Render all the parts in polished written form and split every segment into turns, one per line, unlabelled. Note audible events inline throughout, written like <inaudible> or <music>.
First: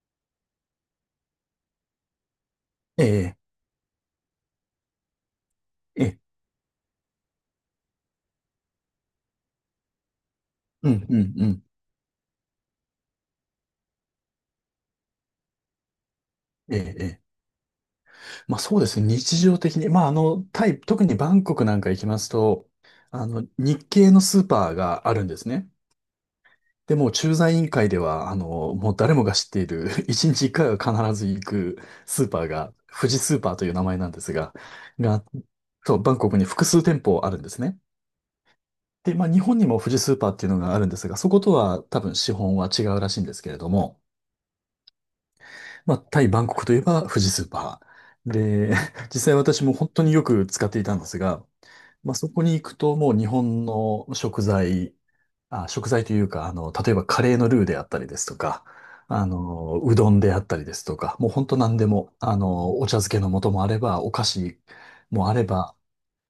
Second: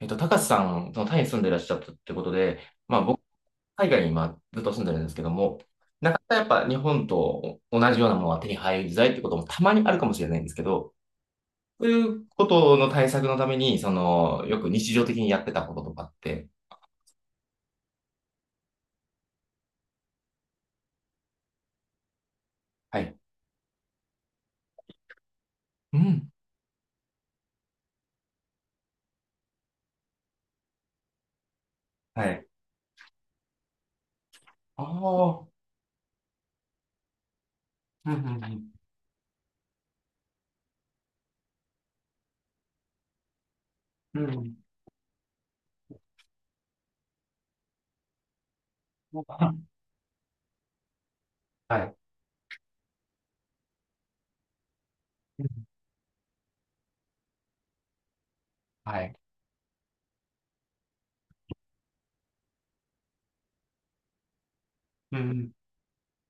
高瀬さん、そのタイに住んでらっしゃったってことで、まあ
え
僕、
え、
海外に今ずっと住んでるんですけども、
え
な
え、
かなかやっぱ日本と同じようなものは手に入りづらいってこともたまにあるかもしれないんですけ
う
ど、
ん、うん、うん。
そういうことの対策のために、その、よく日常的にやってたこととかって。
ええ、ええ。まあそうですね。日常的に。まああの、タイ、特にバンコクなんか行きますと、
はい。
あの、日系のスーパーがあるんですね。
うん。
で、もう駐在委員会では、あの、もう誰もが知っている、<laughs> 一日一回は必ず行くス
は
ーパ
い。
ーが、富士スーパーという名前なんですが、
あ
が、
あ。
そう、バンコクに複数店舗あるんですね。
うんうん
で、まあ日本にも富士スーパーっていうのがあるんですが、そことは多分資本は違うらしいんですけれども、
うん。うん。
まあ、タイ・バンコクといえば富士スーパー。で、<laughs> 実際私も本当によく使っていたんですが、
はい。
まあ、そこに行くともう日本の食材、
うん
あ、食材というか、あの、例えばカレーのルーであったりですとか、
はい。
あの、うどんであったりですとか、もう本当何でも、あの、お茶漬けの素もあれば、お菓子
う
もあれ
ん。
ば、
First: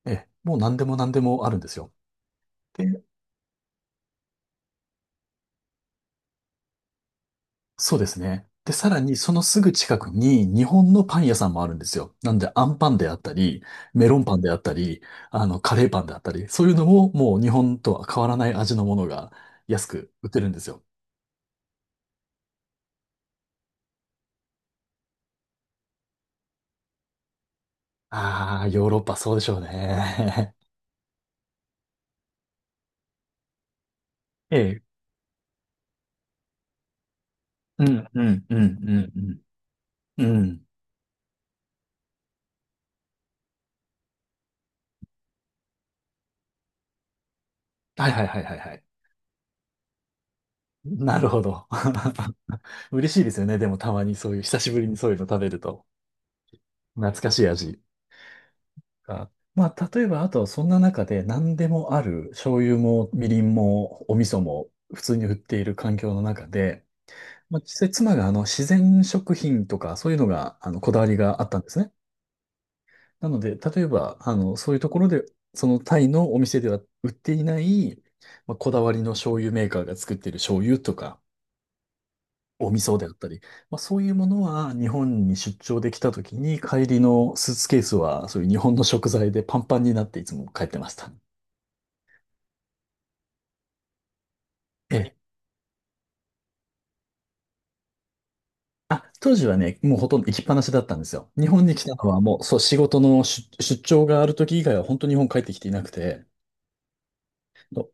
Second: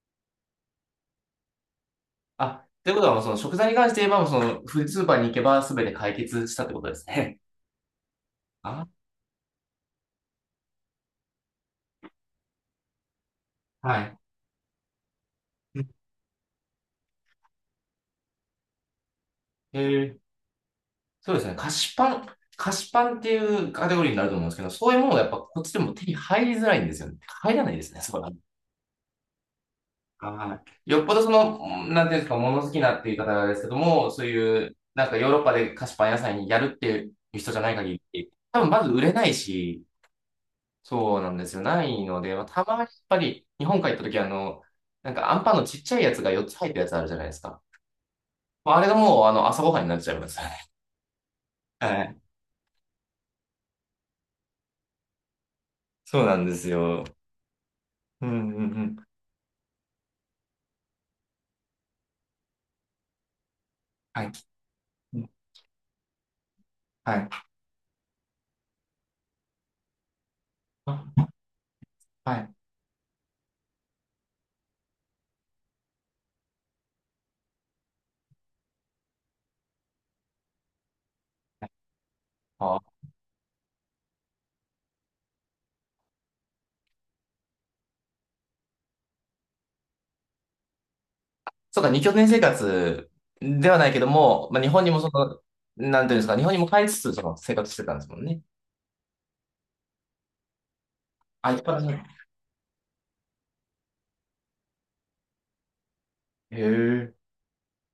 え、もう何でも何でもあるんですよ。
あ、ということはもうその食材に関して言えば、もうそのフースーパーに行けば全て解決したってことですね。
そうですね。で、
あ、
さらにそのすぐ近くに日本のパン屋さんもあるんですよ。なんで、アンパンであったり、
は
メロ
い。
ンパンであったり、あの、カレーパンであったり、そういうのももう日本とは変わらない味のものが
へ
安く
え、
売ってるんですよ。
そうですね。菓子パンっていうカテゴリーになると思うんですけど、そういうものがやっぱこっちでも手に入りづらいんですよね。入らないですね、そこら。
ああ、ヨーロッパそうでしょうね。
はい。よっぽどその、なんていうんですか、物好きなっていう方ですけども、そう
<laughs>
いう、
ええ。
なんかヨーロッパで菓子パン屋さんにやるっていう人じゃない
う
限
ん、う
り、
ん、う
多
ん、
分まず
う
売れない
ん、
し、
うん。うん。
そうなんですよ。ないので、まあ、たまにやっぱり日本帰った時なんかアンパンのちっちゃいやつが4つ入ったやつあるじゃないですか。
はいはいはいはい
ま
は
ああ
い。
れがもうあの朝ごはんになっちゃいますよね。
なるほど。
はい。
<laughs> 嬉しいですよね。でもたまにそういう、久しぶりにそういうの食べると。
そうなんですよ。
懐かしい味。
うんうんうん
か。まあ、例えば、あと、そんな中で何でもある、醤油も、みりんも、お
は
味
い。
噌も、普通
う
に
ん
売っている環境の中で、
はい。
まあ、実際、妻が、あの、自然食品とか、そういうのが、あの、こだわり
あ
があったんですね。
はい。
なので、例えば、あの、そういうところで、そのタイのお店では売っていない、まあ、こだわりの醤油メーカーが作っている醤油とか、お味
あ、
噌であったり、まあ、そういうものは日本に出張できた時に帰りのスーツケースはそういう日本の食材でパンパンになっていつも帰ってました。
そうか、二拠点生活ではないけども、まあ、日本に
え
もそ
え。
の、なんていうんですか、日本にも帰りつつ、その生活してたんですもんね。
あ、当時はね、もうほとんど行きっぱなしだったんですよ。日
あ、一
本に
般
来
の。
た
へ
のはもう、そう、仕事の出張がある時以外は本当に日本帰ってきていなくて。
え。
そ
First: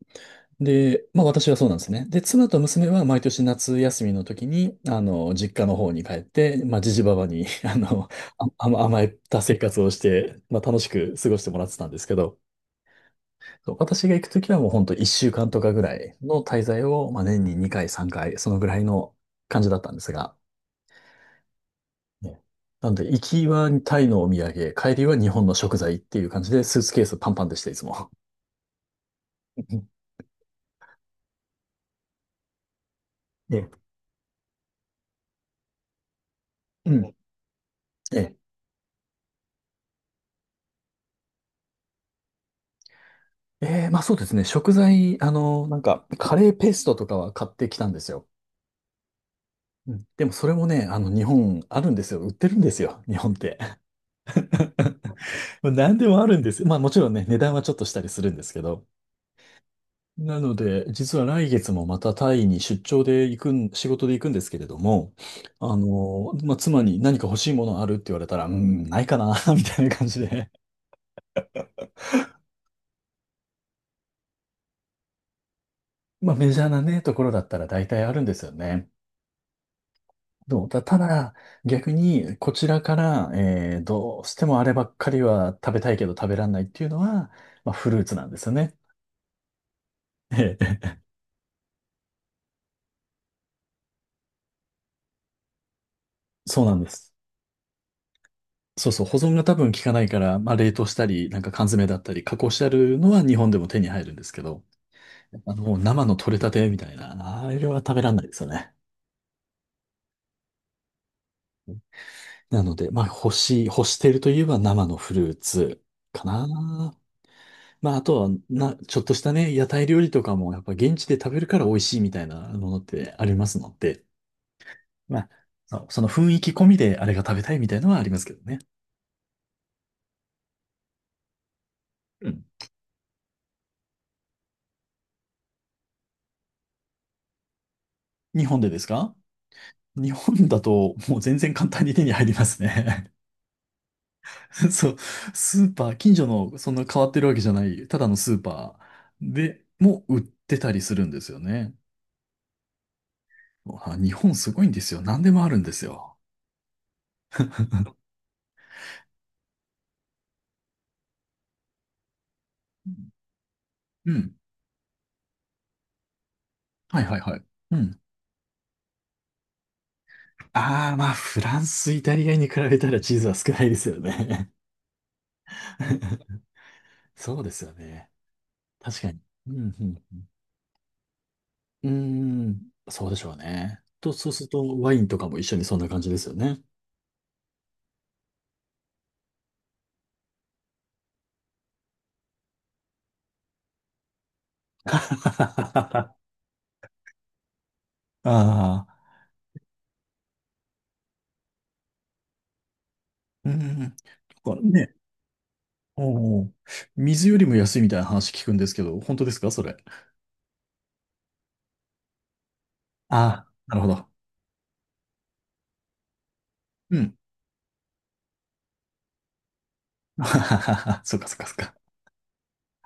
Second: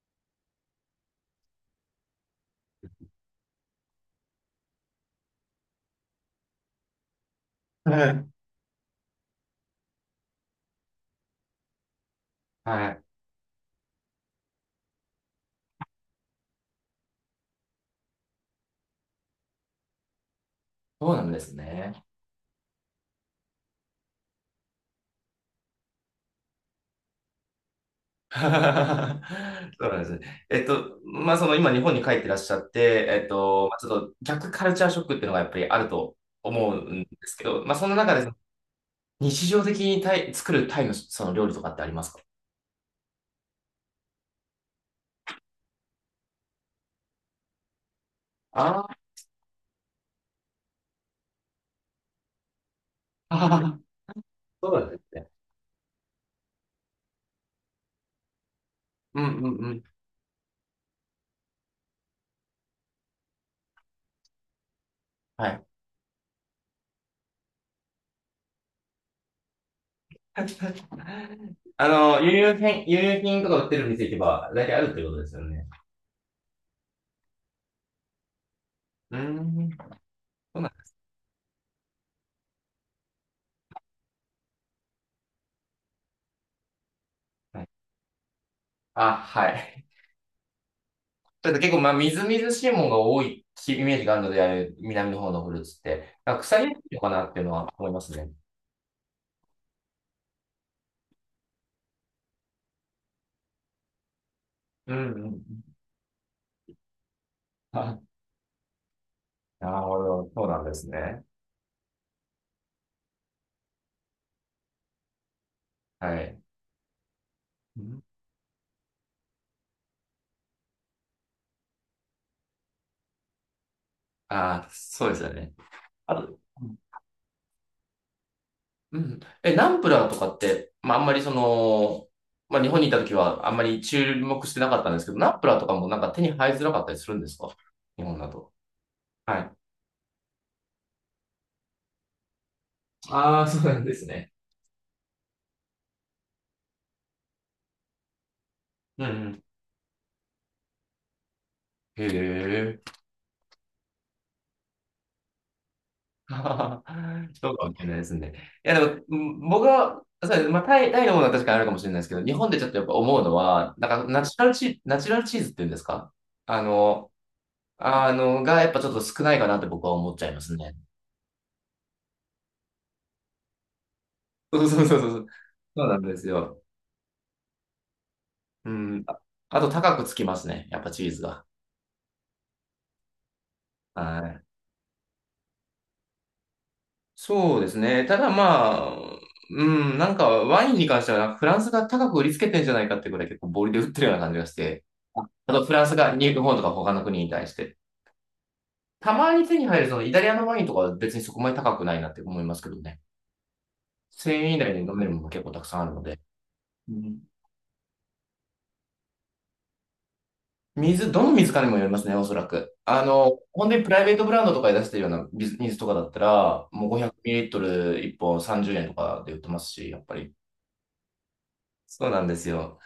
うで、まあ私はそうなんですね。で、妻と娘は毎年夏休みの時に、あの、実家の方に帰って、まあ、じじばばに、<laughs> あ
は
の、
い
あ、甘えた生活をして、まあ楽しく過ごしてもらってたんですけど、
はい。
そう私が行く時はもう本当1週間とかぐらいの滞在を、まあ年に2回、3回、そのぐらいの感じだったんですが、
そうなんですね。
ねなんで、行きはタイのお土産、帰りは日本の食材っていう感じで、スーツケースパンパンでした、いつも。
<laughs> そうなんで
<laughs>
すね。まあ、その今日本に帰ってらっしゃって、
ええ、
まあ、ちょっと逆カルチャーショックっていうのがやっぱりあると思う
う
んで
ん。
すけど、まあ、そんな中
え
でその
え、
日常的にタイ、作るタイのその料理とかってありますか？
ええまあそうですね。食材、あの、なんか、カレーペーストとかは買ってきたんですよ。
あ
うん、でもそれもね、あの、日本あるんですよ。売ってるんですよ。日本って。
あー、<laughs> そうなんですね
<laughs> 何でもあるんですよ。まあもちろんね、値段はちょっとしたりするんですけど。
うんうんうん。
なので、実は来月もまたタイに出張で行くん、仕事で行くんですけれども、
はい。
あの、まあ、妻に何か欲しいものあるって言われたら、うん、ないかな、<laughs> みたいな感じで。
<laughs> あの、輸入品とか売ってる店行けば、大体あるってことですよね。
まあ、メジャーなね、ところだったら大体あるんですよね。
うーん。そう
ど
な
う
ん
た、た
で
だ、逆に、こちらから、どうしてもあればっかりは食べたいけど食べらんないっていうのは、
すね。
まあ、フルーツなんですよね。
あ、はい。
ええ
ただ結構、まあ、みずみずしいものが多いイメージがあるので、あれ南の方のフルーツって、なんか腐
そ
り
う
や
なん
す
で
いの
す。
かなっていうのは思いますね。
そうそう、保存が多分効かないから、まあ、冷凍したり、なんか缶詰だったり、加工してあるのは日本でも手に入るんですけど、
うんうんうん。
あの、もう生の取れたてみたいな、あれは食
あ、
べらんないですよね。
なるほど。そうなんですね。
なので、まあ、干しているといえば生のフルーツ
は
か
い。
な。
う
まあ、あ
ん
とは、ちょっとしたね、屋台料理とかも、やっぱ現地で食べるから美味しいみたいなものってありますので、
あ、そうで
ま
す
あ、
よね。
そうその
あ
雰
と、
囲気込みであれが食べたいみたいなのはありますけどね。
うん。え、ナンプラーとかって、まあ、あんまりその、
うん。
まあ、日本にいた時はあんまり注目してなかったんですけど、ナンプラーとかもなんか手に入りづらかったりするんですか？日本だ
日
と。
本でですか？
はい。
日本だと、もう全然簡単に手に入りますね。
ああ、そうなんですね。
<laughs> そう、スーパー、近所のそんな変わってるわけじゃない、ただのスーパ
うんう
ー
ん
でも売ってたりするんですよね。
へえ。
あ日本すごいんですよ。何でもあるんですよ。
<laughs> そうかもしれないですね。いや、でも、うん僕は、そうですまあ、タイのものは確かにあるかもしれないですけど、日本でちょっとやっぱ思うのは、なん
う
か、ナ
ん。
チュラルチ、ナチュラルチーズっていうんですか？あ
はい
の、
はいはい。うん。
あの、がやっぱちょっと少ないかなって僕は思っちゃいますね。
ああ、まあ、フランス、イタリアに比べたらチーズは少ないですよね。
そうそうそうそう。そうなんです
<laughs>
よ。
そうですよね。
う
確
ん。
か
あ
に。う
あと高くつ
ん、
きますね。やっぱチーズが。
うん。うーん、そうでしょうね。
は
そう
い。
すると、ワインとかも一緒にそんな感じですよね。
そうですね。ただまあ、うん、なんかワインに関してはなんかフランスが高く売りつけてんじゃないかってぐらい結構ボリで売ってるような感じがして。ああとフランス
<laughs> あ
が日本とか他の国に対して。
あ、
たまに手に入るそのイタリアのワインとかは別にそこまで高くないなって思いますけどね。
うん。だ
1,000円
か
以
ら
内で飲
ね
めるものも結構たくさんあるので。
おお
うん
水よりも安いみたいな話聞くんですけど、本当ですかそれ？
水、どの水かにもよりますね、おそらく。あ
あ
の、
あ、
本
な
当
る
に
ほ
プライ
ど。
ベートブランドとかで出してるような水とかだったら、もう
うん。
500ml 1本30円とかで売ってますし、やっぱり。
<laughs> そっかそっかそっか。
そうなんですよ。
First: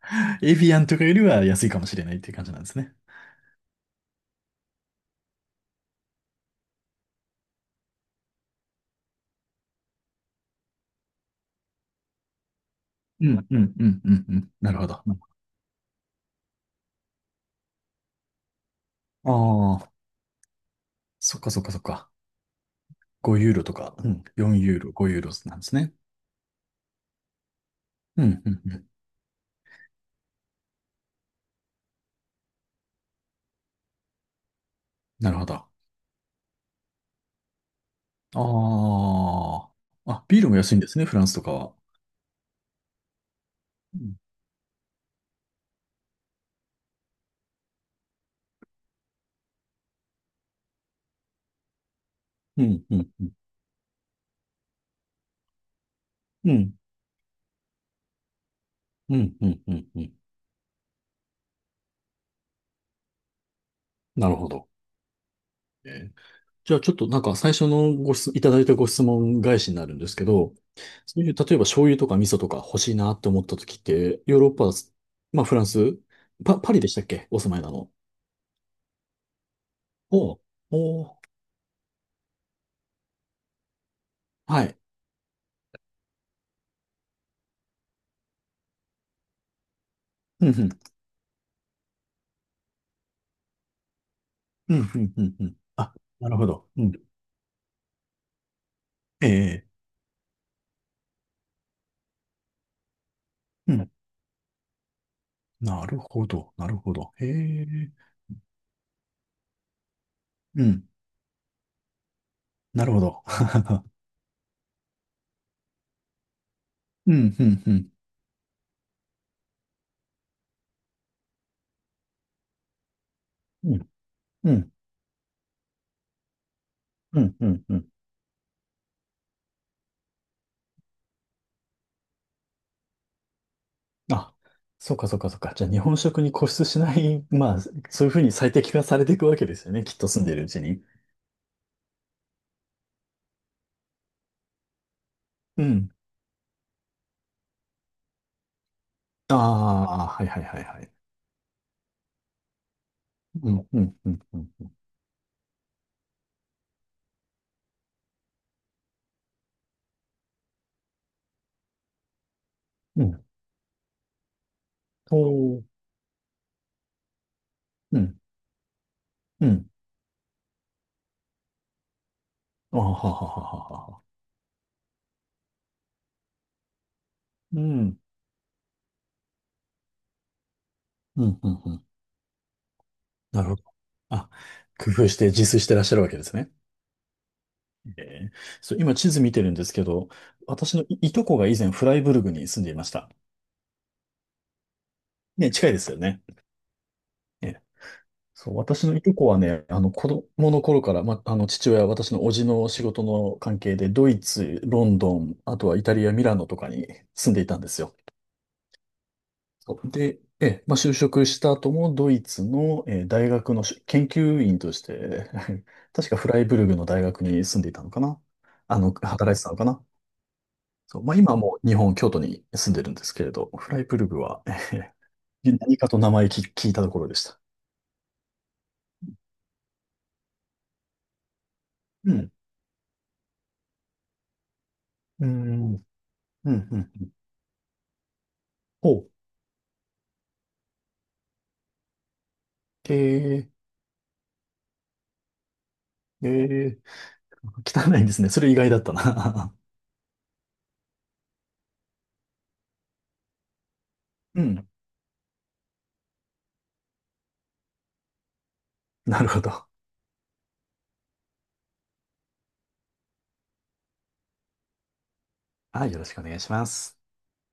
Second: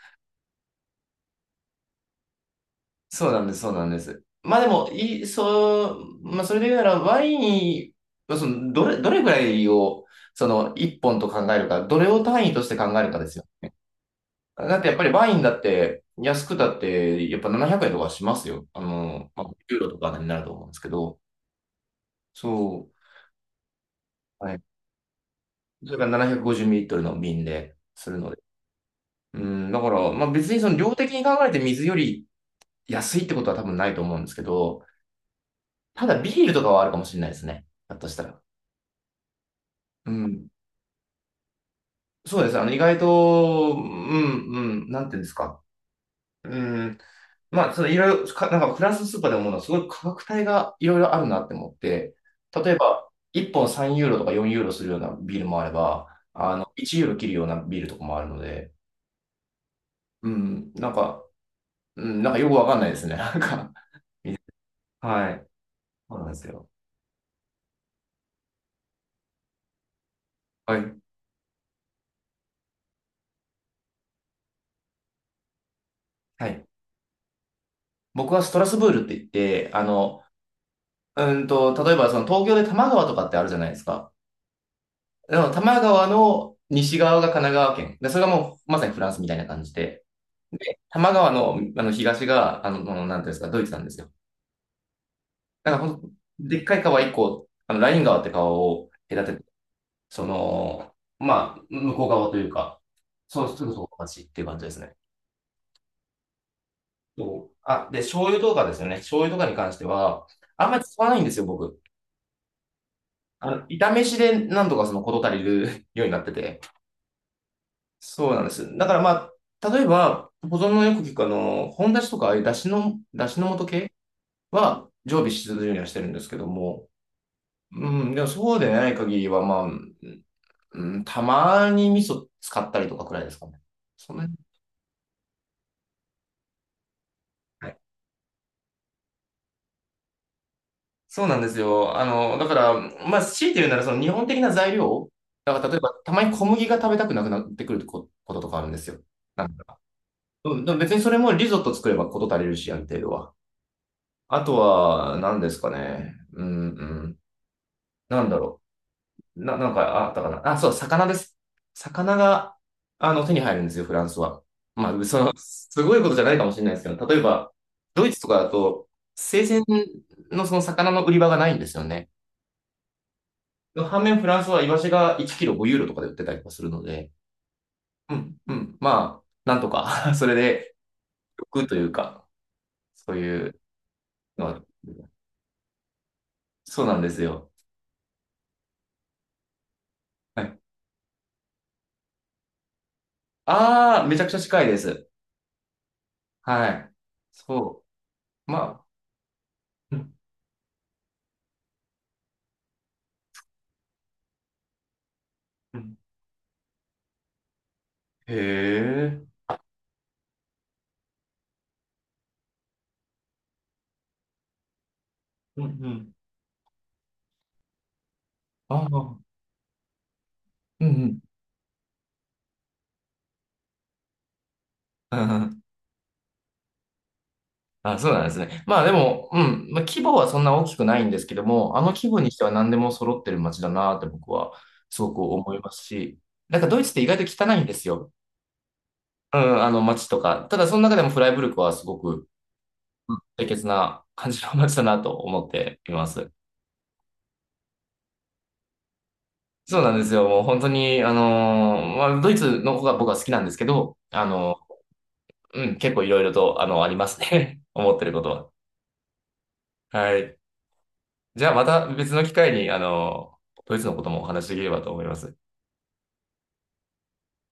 エビアンとかよりは安いかもしれないっていう感じなんですね。
そうなんです。まあでも、いい、そう、まあそれで言うなら、ワイン、まあその、どれぐらいを、その、1本と考えるか、どれを単位として考えるか
う
ですよ。
ん、うん、うん、うん、うん。なる
だっ
ほ
てやっ
ど。
ぱりワインだって、安くだって、やっぱ700円とかしますよ。あ
あ
の、まあ、ユーロ
あ、
とかになると思うんですけど、
そっかそっかそっか。
そう。
5ユーロとか、うん、
は
4
い
ユーロ、5ユーロなんです
そ
ね。
れから750ミリリットルの瓶でする
う
の
ん、
で。
うん、うん。
うん、だから、まあ別にその量的に考えて水より安いってことは多分ないと思うんですけど、
なるほど。あ
ただビールとかはあるかもしれないですね。だとしたら。う
あ。あ、ビー
ん。
ルも安いんですね、フランスとかは。
そうです。あの、意外と、う
うん、
ん、うん、なんていうんですか。うん。まあ、そのいろいろか、なんかフランスのスーパーで思うのはすごい価格帯がいろいろあるなって思って、
う
例え
ん、う
ば、
ん、うん。
1本3ユーロとか4ユーロするようなビールもあれば、
う
あの、
ん、
1ユーロ切るようなビールとかもあるので、
うん、うん、うん。うん
うん、なんか、うん、なんかよくわかんないですね。なんか、
なるほど。
はい。
えー
そうなんですよ。
じゃあちょっとなんか最初のいただいたご質問返しになるんですけど、
はい。
そういう、例えば醤油とか味噌とか欲しいなって思った時って、ヨーロッパ、まあフランス、
はい。
パリでしたっけお住まいなの？
僕はストラスブールって言って、あの、
おうおう
うんと、例えばその東京で多摩川とかってあるじゃないですか。
はい。
でも多摩川の西側が神奈川県。で、それがもうまさにフランスみたいな感じで。
うんうん。
で、多摩川の、あの東が、あの、あのなんていうんですか、ドイツなんですよ。
うんうんうんうん。
だからほ
あ、
んと、
なるほ
でっ
ど。
か
う
い
ん。
川一個、あの、ライン川って川を隔てて、
ええ
その、まあ、向こう側というか、そう、すぐ
う
そ
ん。
こが街っていう感じですね。
なるほど。なるほど。へ
そう。
え。
あ、で、醤油とかですよね。醤油とかに関しては、
う
あんまり
ん。
使わないんですよ、僕。
なるほど。
あ
<laughs>
の、炒めしでなんとかその事足りる <laughs> ようになってて。
うんうんうん。
そうなんです。だからまあ、例えば、保存のよく聞くあの、本出しとか、ああいう出汁の素
うん
系
うん
は常備し続けるようにはしてるんですけども、
うんうんうん。
うん、でもそうでない限りは、まあ、うん、たまに味噌使ったりとかくらいですかね。そんな
あ、
に。
そうかそうかそうか。じゃあ日本食に固執しない、<laughs> まあ、
はい
そういうふうに最適化されていくわけですよね。きっと住んでるうちに。
そうなんですよ。あの、だから、まあ、強いて言うなら、その日本的な材料、だか
う
ら例え
ん。
ば、たまに小麦が食べたくなくなってくることとかあるんですよ。
あ
なんか、
あ、はいはい
う
はい
ん、でも
はい。
別にそれもリゾット作ればこと足りるし、ある程度は。
うん、うん、うん、う
あと
ん。
は、何ですかね。うん、うん。なんだろう。なんか、あったかな。あ、そう、魚です。魚が、
う
あ
ん。
の、手に入るんですよ、フランスは。まあ、
お
その、
ー
すごいことじゃないかもしれないですけど、例えば、
う
ドイ
ん、
ツとかだと、生
う
鮮
ん。
のその魚の売り場がないんですよね。
ああ、ははははは。
反面フランスはイワシが1キロ5ユーロとかで売ってたりとかするので、
うん、
うん、うん、まあ、なんとか <laughs> それで
うん、うん、
欲
う
と
ん。
いうか、そう
な
い
るほ
う
ど。あ、
のは、
工夫して自炊してらっしゃるわけですね。
そうなんですよ。
ええそう、今地図見てるんですけど、
はい。
私のいとこが以前フライブルグに住んでいました。
ああ、めちゃくちゃ近いです。
ね、近いですよね。
はい。
え
そう。
そう、
ま
私
あ、
のいとこはね、あの
う
子
ん
供の頃から、ま、あの父親、私の叔父の仕事の関係で、ドイツ、ロンドン、あとは
う
イタ
ん
リア、ミラノとかに住んでいたんですよ。
へえ。
そうで、ええ、まあ、就職した後もドイツの、大学の研究員として、
う
<laughs>
んう
確
ん。
かフライブルグの大学に住んでいたのかな。あ
あ
の、
あ、
働いてたのかな。
うんう
そう、まあ、
ん。
今はもう日本、京都に住んでるんですけれど、フライブルグは、
うん
<laughs>
うん
何かと名前聞いたところでした。
<laughs> あ、そうなんですね。まあでも、うん、まあ、規模はそんな大きくないんですけども、あの規
う
模に
ん。
しては何でも揃ってる街だなって僕はすごく
う
思いま
ん。う
す
ん。
し、
う
なんかドイツって意
ん。
外と汚いんですよ。
ほう。
うん、あの街とか。ただその中でもフライブルクはすごくうん清
え
潔な感じの街だなと思っていま
え
す。
ええ汚いんですね。それ意外だったな。
そうなんですよ。もう本当に、あのーまあ、ドイツの方が僕は好きなんですけど、あ
<laughs> う
の
ん。
うん、結構いろいろと、あの、ありますね。<laughs> 思ってること
なるほど。
は。はい。じゃあまた別の機会に、あのドイツのこともお話しできればと思います。
はい、よろしくお願いします。